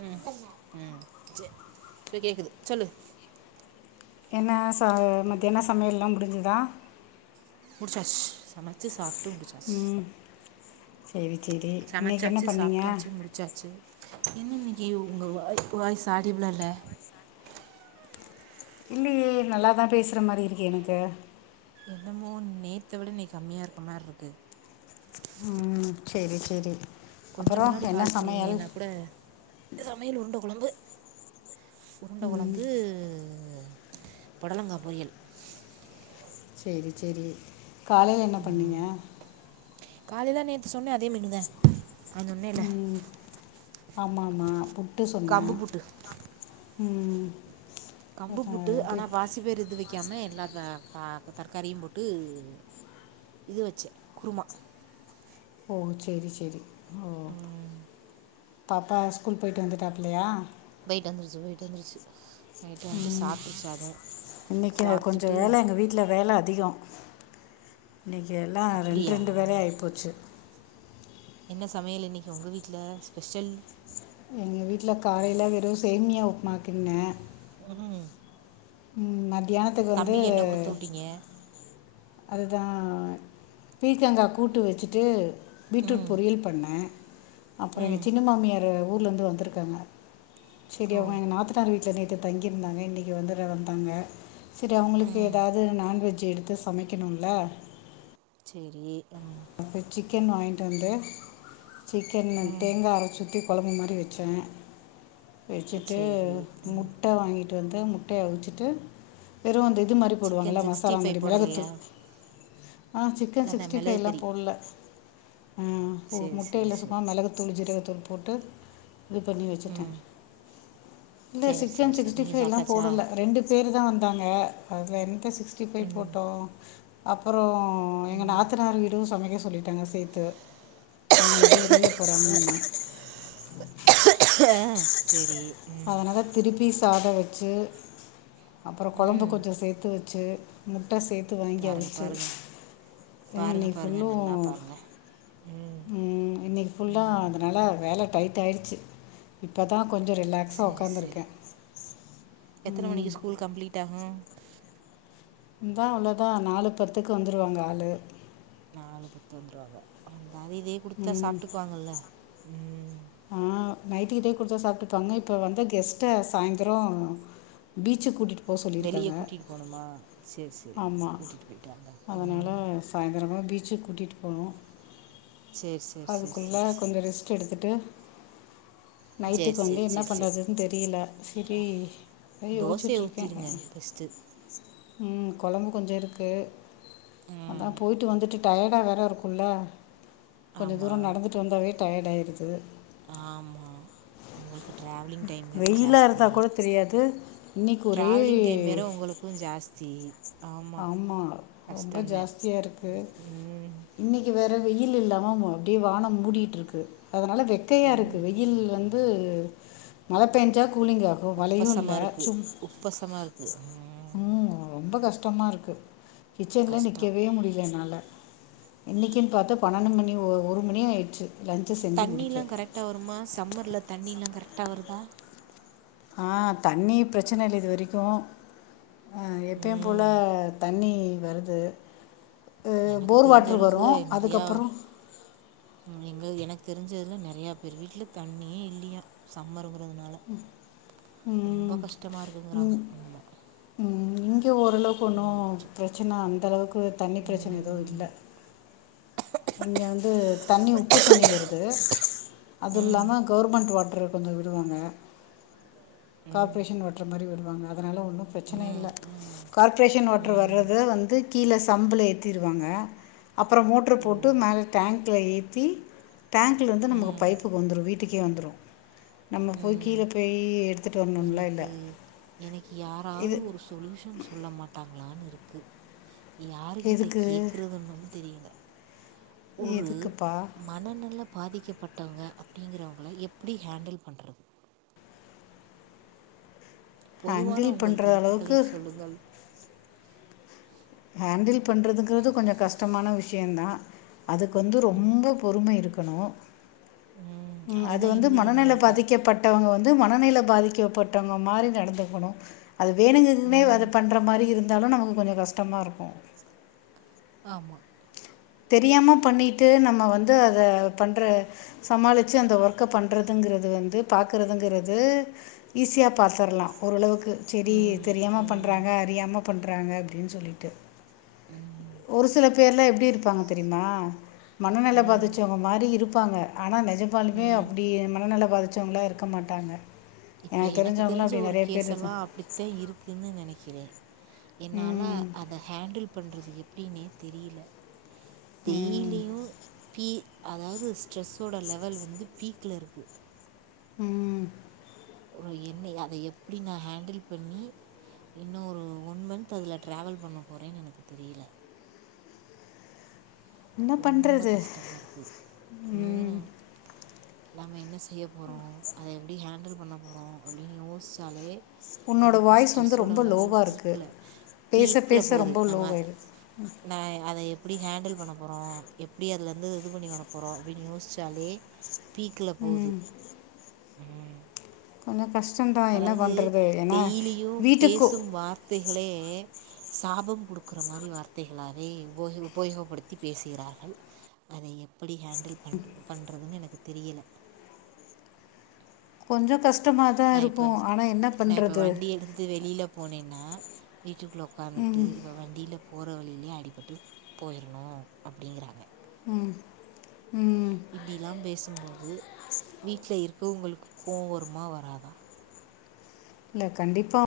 உம் உம் ச சரி கேக்குது சொல்லு என்ன ச மத்தியான சமையல்லாம் முடிஞ்சதா முடிச்சாச்சி சமைச்சு சாப்பிட்டு முடிச்சாச்சி சேரி சேரி சமைச்சாச்சு சாப்பிட்டாச்சு முடிச் சாச்சு என்ன இன்னைக்கு உங்க வ வாய்ஸ் ஆடிபிள்ளா இல்ல இல்லையே நல்லா தா பேசுற மாதிரி இருக்கு எனக்கு என்னமோ நேத்த விட இன்னைக்கு கம்மியா இருக்க மாரிருக்குது உம் செரி செரி கொஞ்சோமுன்னாடி கால் பண்ணிருந்தீங்கன்னா கூட சமையல் உருண்ட கொழம்பு உருண்ட கொழம்பு பொடலங்கா பொரியல் சேரி சேரி காலைல என்ன பண்ணீங்க காலேல நேத்து சொன்ன அதே மெனுதே ம் ஆமா ஆமா புட்டு சொன்ன கம்பு புட்டு ம் கம்பு அதான் புட்டு இது ஆனா பாசி பேய்ர் எது வெக்காம எல்லா தர்காரியு போட்டு இது வச்சே குருமா ஓ சேரி சேரி ம் பாப்பா ஸ்கூல் போய்ட்டு வந்துட்டாப்லையா போய்ட்டு வந்துருச்சு போய்ட்டு வந்துருச்சு போய்ட்டு வன்ட்டு சாப்ட்ருச்சு அதும் சாப்ட்டுட்டு எங்க வீட்ல வேல அதிகொ இன்னைக்கு எல்லா ரெண் அப்படியா ரெண்டு வேலயா ஆய்ப்போச்சு என்ன சமையல் இன்னைக்கி உங்க வீட்ல ஸ்பெஷல் எங்க வீட்ல காலைல வெறு சேமியா உப்மா கிண்ட்னே ஃபஃனாமே மத்தியானத்துக்கு வந்து என்ன கொடுத்து விட்டீங்க அதுதா பீர்க்கங்கா கூட்டு வெச்சுட்டு பீட்ரூட் பொரியல் பண்ண அப்றொ எங்க சின்ன மாமியார் ஊர்லருந்து வந்திருக்காங்க செரி ஓ அவுங்க எங்க நாத்தனார் வீட்டுல நேத்து தங்கிருந்தாங்க இன்னைக்கு வந்துர வந்தாங்க செரி அவங்களுக்கு எதாவது நான்வெஜ் எடுத்து சமைக்கணுல சேரி ம் ப்ப சிக்கன் வாய்ன்ட்டு வந்து சிக்கன் தேங்கா அரைச்சூத்தி கொழம்பு மாரி வெச்சோ வெச்சுட்டு சரி ம் முட்ட வாங்கிட்டு வந்து முட்டய அவிச்சிட்டு வெறு அந்த இது மாரி சிக்கன் போடுவாங்களா சிக்ஸ்டி மசாலா மாரி ஃபைவ் போடலையா மிளகுத்தூள் ஆ சிக்கன் அதான் சிக்ஸ்டி மிளகு ஃபைலா கறி போட்ல ம் ஒர் சரி சரி முட்டைல சரி சும்மா மிளகு தூள் ஜீரக தூள் போட்டு இது பண்ணி வச்சட்டேன் இல்ல சரி சரி சிக்கன் சரி சிக்ஸ் டி நீங்கள் பைவ் ல சாப்பிட்டாச்சா போடல ரெண்டு சேர்ந்துதா வந்தாங்க அதுல என்னத்த சிக்ஸ்டி ஃபை போட்டோ அப்புறோம் எங்க நாத்தனார் டு சமைக்க சொல்லிட்டாங்க சேர்த்து அவுங்க எங்கேயோ வெளில போறாங்கன்னு ஆ செரி அதனால் திருப்பி சாதோ வச்சு அப்புறோம் குழம்பு கொஞ்ஜோம் சேர்த்து வச்சு சேர் முட்ட சேத்து வாங்கி பாருங்கள் அவுச்சு பாருங்கள் உ பாருங்கள் இன்னைக்கு ஃபுல்லு பாருங்கள் நல்லா பாருங்கள் ம் இன்னைக் ஃபுல்லா அதனால வேல டைட் ஆயிடுச்சு இப்போ தான் கொஞ்சம் ரிலாக் செரி செரி எத்தன மணிக்கு ஸ்கூல் கம்ப்ளீட் ஆகு இந்தா அவ்ளோதா நாலு பத்துக்கு வந்துடுவாங்க ஆளு நாலு பத்து வந்துருவாங்க வந்தாது இதே குடுத்தா சாப்ட்டுக்குவாங்கல்ல ம் ஆ நைட்டுக் இதே கொடுத்தா சாப்ட்டுப்பாங்க இப்போ வந்து கெஸ்ட்ட சாய்ந்தரம் பீச்சுக் கூட்டிட்டு போ வெளிய சொல்லிருக்காங்க கூட்டிட்டு போணுமா சேரி சேரி ஆமா கூட்டிட்டு போயிட்டு வாங்க அதனால சாயந்திரமா பீச்சுக்கு கூட்டிட்டு போனும் சேரி சேரி சேரி அதுக்குள்ள சேரி சேரி கொஞ்ச ரெஸ்ட் எடுத்துட்டு சேரி நைட்டுக்கு வந்து சேரி என்ன சேரி சேரி பண்ணுறதுன்னு தெரியல செரி இங் தோசைய யோசிச்சிட்ருக்கே ஊத்திருங்க பெஸ்ட்டு ம் கொழம்பு கொஞ்சம் இருக்கு அதான் போய்ட்டு வந்துட்டு டயர்டா வேறா இருக்குல கொஞ்ச ஆமா தூரம் நடந்துட்டு வந்தாவே டயர்ட் ஆயிருது ஆமா உங்களுக்கு ட்ராவலிங் டைம் வேற வெயிலாக ஜாஸ்தி இருந்தால் கூட தெரியாது இன்றைக்கி ஒரே ட்ராவலிங் டைம் வேற உங்களுக்கு க்கு ஜாஸ்தி ஆமா ரொம்ப கஷ்டந்தா ஜாஸ்தியா இருக்கு இன்னிக் வேற வெயில் இல்லாம அப்டியே வானோ மூடிட்டு இருக்கு அதனால வெக்கையா இருக்கு வெயி வெயில் வந்து மழ பெஞ்சா கூலிங் ஆகு உப்பசமா இருக்கு உப்பசமா இருக்கு ஆமா ம் ரொம்ப கஷ்டமா இருக்கு கிச்சன்ல கஷ்டோ நிக்கவே முடியல என்னால இன்னக்கின்னு பாத்து பன்னெண்டு மணி ஒரு மணி ஆயிடுச்சு லஞ்சை செஞ்சு தண்ணில்லா முடிக்க கரெக்டா வருமா சம்மர்ல தண்ணில்லா கரெக்டா வருதா ஆ தண்ணி பிரச்சன இல்ல இது வரைக்கு ஆ எப்பயு போல ம் தண்ணி வருது அஹ் எனக்கு போர் தெரிஞ்ச வாட்டர் அளவுக்கு வரும் நெறையா அதுக்கப்புறம் எங்க எனக்கு தெரிஞ்சதுல நெறையா பேர் வீட்ல தண்ணியே இல்லையா சம்மருங்கிறதுனால ரொம்ப ம் கஷ்டமா இருக்குங்கிறாங்க ம், ஆமா ம் இங்க ஓரளவுக்கு ஒன்னு பிரச்சனை அந்தளவுக்கு தண்ணி பிரச்சனை எதுவு இல்ல இங்க வந்து தண்ணி உப்பு தண்ணி வருது அது இல்லாம கவ்ர்மெண்ட் வாட்ரு கொஞ்சோ விடுவாங்க கார்ப்பரேஷன் வாட்டர் மாதிரி விடுவாங்க அதனால ஒன்னு பிரச்சனை இல்ல கார்பரேஷன் வாட்டரு வர்றத வந்து கீழ சம்புல ஏத்திருவாங்க அப்புறோ மோட்ரு ஓ போட்டு மேல டேங்க் டேங்க்ல எத்தி டேங்க்லருந்து நமக்கு பைப்புக்கு வந்துரு வீட்டுக்கே வந்துரு நம்ம போய் ம் கீழ போய் எடுத் எனக்கு எனக்கு யாராவது இது ஒரு சொல்யூஷன் சொல்ல மாட்டாங்களான்னு இருக்கு யாரு கிட்ட எதுக்கு கேக்குறதுன்னு தெரியல ஒரு எதுக்குப்பா மனநெல பாதிக்கப்பட்டவங்க அப்டிங்கிறவங்கள எப்டி ஹேண்டில் பண்றது பொதுவான ஹேண்டில் உங்கள் பண்ணுற கருத்துக்களை அளவுக்கு சொல்லுங்கள் ஹேண்டில் பண்ணுறதுங்கிறது கொஞ்சோ கஷ்டமான விஷயந்தா அதுக்கு வந்து ரொம்ப பொறுமை இருக்க கணு ம் அது அதுதா வந்து இல்லையே மனநில நம்மள்ட்ட பாதிக்கப்பட் இவுங்க வந்து மனநில பாதிக்கப்பட்டவங்க மாதிரி நடந்துக்கணு அது வேணுங்கதுனே ம். அது பண்ற மாரி இருந்தாலு நமக்கு கொஞ்சோ கஷ்டமா இருக்கு ஆமா தெரியாம பண்ணிட்டு நம்ம வந்து அத பண்ற சமாளிச்சி அந்த ஒர்க் க்க பண்றதுங்கிறது வந்து பாக்கறதுங்கிறது ஈஸியா பாத்துர்லா ஓரளவுக்கு செரி ம். தெரியாம ம். பண்றாங்க அறியாம பண்றாங்க அப்டின் சொல்லிட்டு ஒரு சில பேர்லா எப்டி இருப் தெரியுமா மனநெல ம். பாதிச்சவங்க மாதிரி இருப்பாங்க ஆனா நெஜப்பாலுமே ம். அப்டி மனநில பாதிச்சவங்களா இருக்க மாட்டாங்க இப்ப எனக்கு தெரிஞ்சவங்களாம் தெரிஞ்ச அப்படி ஒரு நிறைய கேஸ் பேர் இருக்கு எல்லா அப்டி அதா இருக்குன்னு நெனைக்கிறே என்னால ம் அத ஹேண்டில் பண்றது எப்டினே தெரியில ம் டெய்லியு பீ அதாவ்து ஸ்ட்ரெஸ்ஸோட லெவல் வந்து பீக்ல இருக்கு ம் ஒரு என்னை அத எப்டி நா ஹேண்டில் பண்ணி இன்னு ஒரு ஒன் மன்ந்த் அதுல ட்ராவல் பண்ண போறேன்னு எனக்கு தெரியல என்ன ரொம்ப பண்ணுறது கஷ்டமா இருக்கு ம் நாம என்ன செய்ய போறோ அத எப்டி ஹேண்டில் பண்ண போறோ அப்டின்னு யோச்சாலே உன்னோட நமக்கு வாய்ஸ் வந்து ஸ்ட்ரெஸ்ஸோட ரொம்ப லெவல் லோவாக இருக்குது பீக்ல பேச பீக்ல பேச போது ரொம்ப நம்ம லோவாயிடுது நா அதை எப்டி ஹேண்டுல் பண்ண போ அப்பறொ எப்டி அதுலேர்ந்து இது பண்ணி வர போறோ அப்டின்னு யோஸ்ச்சாலே பீக்குல போது கொஞ்சம் கஷ்டம் தா அதாவது டெய்லியு வீட்டுக்கு பேசும் வார்த்தைகளே சாபம் கொடுக்குற மாரி வார்த்தைகளாவே உப உபயோகப்படுத்தி பேசுகிறார்கள் அத எப்படி ஹேண்டில் பண் பண்றதுனு எனக்கு தெரியல கொஞ்ச கஷ்டமா தா நான் இருக்கு இப்போ ஆனா என்ன நான் இப்போ பண்றது வண்டி எடுத்துட்டு வெளில போனேனா வீட்டுகுள்ள உக்காந்துட்டு இவ வண்டில போற வழியிலயே அடிபட்டு போயிறணும் அப்டிங்கிறாங்க ம் ம்ம் இப்படிலா பேசும்போது வீட்ல இருக்குறவங்களுக்கு கோவ் வருமா வராதா இல்ல கண்டிப்பா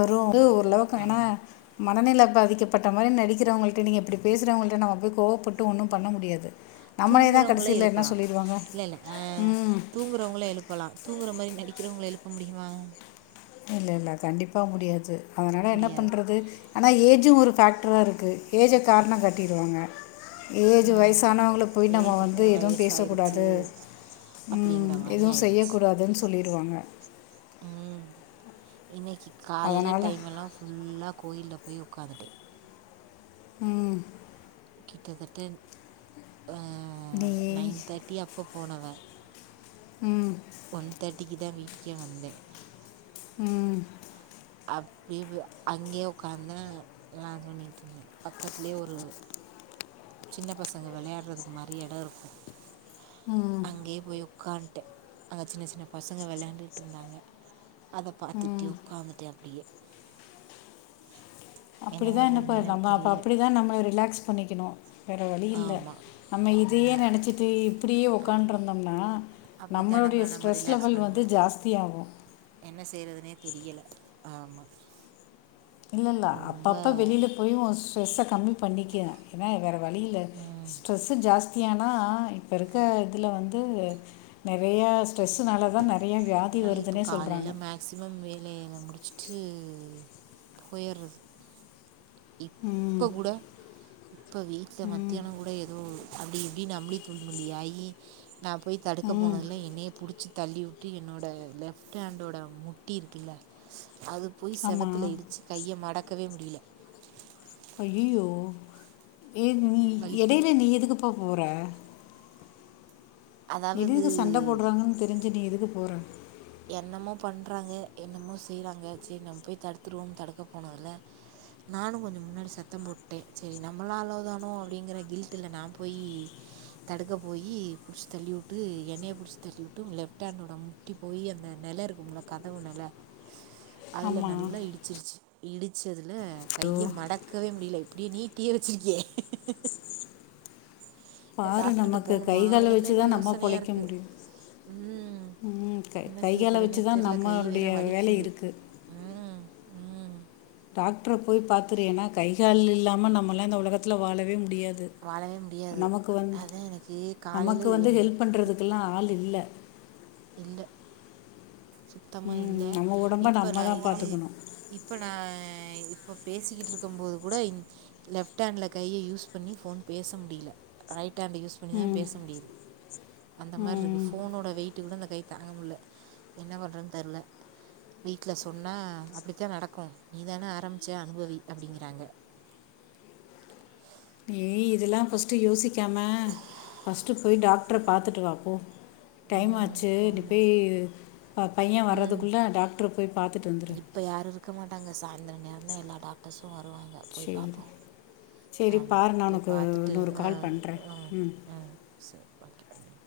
வரும் வந்து ஓரளவுக்கு ஏன்னா ஆமாம் மனநெலப் பாதிக்கப்பட்ட மாரி நடிக்கிறவங்ககிட்ட நீங்க இப்டி பேசுறவங்கள்ட நம்ம போய் கோவப்பட்டு ஒன்னு பண்ண முடியாது நம்மளே தான் தூங்குறவங்கள கடைசியில் என்ன எழுப்பலா சொல்லிடுவாங்க இல்ல இல்ல ஆ ம் தூங்குறவங்கள எழுப்பலா தூங்குற மாரி நடிக்கிறவங்கள எழுப்ப முடியுமா இல்ல ல்ல கண்டிப்பா முடியாது அதனால என்ன முடியாது பண்றது ஆனா ஏஜு ஒரு ஃபேக்ட்ரா இருக்கு ஏஜ்ஜ காரண காட்டிடுவாங்க ஏஜ் ம் வயசானவங்கள போய் நம்ம ஏஜ் வந்து எதுவும் பேசக் வயசாயிருச்சு கூடாது அப்படிங்கிற ம் மாதிரி எதுவு செய்ய ஆயிடுச்சு கூடாதுன் சொல்லிருவாங்க ம் இன்னக்கி காலைல அதனால் டைம் எல்லா ஃபுல்லா கோயில்ல போய் உக்காந்துட்டேன் ம் கிட்டத்தட்ட நீ நைன் தேட்டி அப்போ போனவ ம் ஒன் தேட்டிக்கு தா வீட்டுக்கே வந்தேன் ம் அப்டியெ போய் அங்கயே உக்காந்து நா சொல்லிட்ருந்தெ பக்கத்லயே ஒரு சின்ன பசங்க விளையாடுறதுக்கு மாரி எடம் இருக்கும் ம் அங்கேயே போய் உக்கான்டே அங்க சின்ன சின்ன பசங்க வெளையாடுட்ருந்தாங்க அத ம் பாத்துட்டு உட்காந்துட்டே அப்டியே என்ன அப்டிதா என்னப்ப பண்றதுன்னு எனக்கு நம்ம அப்போ தெரியல அப்டிதான் நம்ம ரிலாக்ஸ் பண்ணிக்கணும் வேற வழி இல்ல ஆமா நம்ம இதையே ஆமா நினச்சிட்டு இப்படியே உக்காந்து ஆமா இருந்தோம்னா அப்படித்தான் நம்மளுடைய நம்மள நம்ம ஸ்ட்ரெஸ் ரிலாக்ஸ் லெவல் வந்து பண்ணிக்கணும் ஜாஸ்திய ஆகும் என்ன செய்றதுனே தெரியல ஆமா இல்ல இல்ல அப்பப்போ வெளியில போய் ஸ்ட்ரெஸ்ஸ கம்மி பண்ணிகிறேன் ஏன்னா வேற வழி இல்ல ஸ்ட்ரெஸ்ஸு ஜாஸ்தியானா இப்ப இருக்க இதுல வந்து நெறைய ட்ரெஸ்ஸுனால தா நெறைய வியாதி வருதுன்னே சொல்றாங்க மேக்சிமம் வேலையெல்லா முடிச்சுட்டு போயிற்றது ம் இப்ப கூட இப்போ வீட்டில் ம் மத்தியானம் கூட ஏதோ அப்படி எப்படின் நம்ளி தூள்முழி ஆகி நா போய் தடுக்க ம் போனதுல்ல என்னைய புடிச்சி தள்ளிவிட்டு என்னோட லெஃப்ட் ஹேண்டோட முட்டி இருக்குல்ல அது போய் ஆமாம் செவத்துல இடுச் கைய மடக்கவே முடியல ஐய்யயோ ஏ நீ வலிக்குது எடையில நீ எதுக்குப்பா போற அதாவது எதுக்கு சண்ட போட்றாங்கன்னு தெரிஞ்சு நீ எதுக்கு போற என்னமோ பண்றாங்க என்னமோ செய்றாங்க சரி நம்ம போய் தடுத்துருவோனு தடுக்க போனோல்ல நானும் கொஞ்சோ முன்னாடி சத்தம் போட்டே சரி நம்மளாளோ தானோ அப்டிங்கிற கில்ட்டுல நா போயி தடுக்க போயி புடுச்சு தள்ளிவுட்டு என்னய புடுச்சு தள்ளிவுட்டூ லெப்ட் ஹேண்டோட முட்டி போய் அந்த நெல இருக்குமுள்ள கதவு நெல அதுல ஆமாம் நல்லா இ இடிச்சிருச்சு இடிச்சதுல ஐயோ கைய மடக்கவே முடியல இப்டியே நீட்டியே வச்சிருக்கே பாரு நமக்கு போணுமா கைகால் என்னன்னு வச்சுதா நம்ம யோசனையா பொழைக்க இருக்கு முடியும் ம் உம் என்ன கை செய்ய கால போறேனே வச்சுதா தெர்ல கை வேற நம்மலுடைய வேல வலிக்குது இருக்கு ம் ம் டாக்ட்ர போய் பாத்துரு ஏன்னா கை கால் இல்லாம நம்மளா இந்த உலக ட்ல வாழவே முடியாது வாழவே முடியாது நமக்கு வந்து அதா எனக்கு காலையில நமக்கு வந்து எனக்கு ஹெல்ப் இப்- பண்றது ல் லா ஆள் இல்ல இல்ல சுத்தமா ம் இல்ல நம்ம உடம்ப இப்ப நம்ம நா தான் இது பார்த்துக்கணும் இப்ப நா இப்ப பேசிக்கிட்ருக்கும் போது கூட இந் லெப்ட்ஹேண்ட்ல கைய யூஸ் பண்ணி ஃபோன் பேச முடில ரைட் ஹேண்ட் யூஸ் பன்னிதா ம் பேச முடியுது அந்த மார்ருக்கு ம் ஃபோனோட வெயிட்டு் கூட அந்த கை தாங்க முட்ல என்ன பண்றதுன் தெர்ல வீட்ல சொன்னா அப்டிதா நடக்கும் நீ தான ஆரம்பிச்ச அனுபவக அப்டிங்றாங்க ஏய் இதெல்லா ஃபஸ்ட்டு யோசிக்காம ஃபஸ்ட்டு போய் டாக்டர பாத்துட்டு வா போ டைம் ம் ஆச்சு நீ போய் ஆமாம் ப பையே வர்றதுகுள்ள டாக்டர போய் பாத்துட்டு வந்துரு இப்ப யாரும் இருக்க மாட்டாங்க சாய்ந்தர நேரந்தா எல்லா டாக்டர்ஸ்சும் வருவாங்க போய் சரி பாப்போம் சரி ஆம்மா பாரு நான் போய் உனக்கு பாத்துட்டு இன்னொரு அ கால் பண்ணுறேன் உம் ம் உம் சேர் பாக்கி பன்னு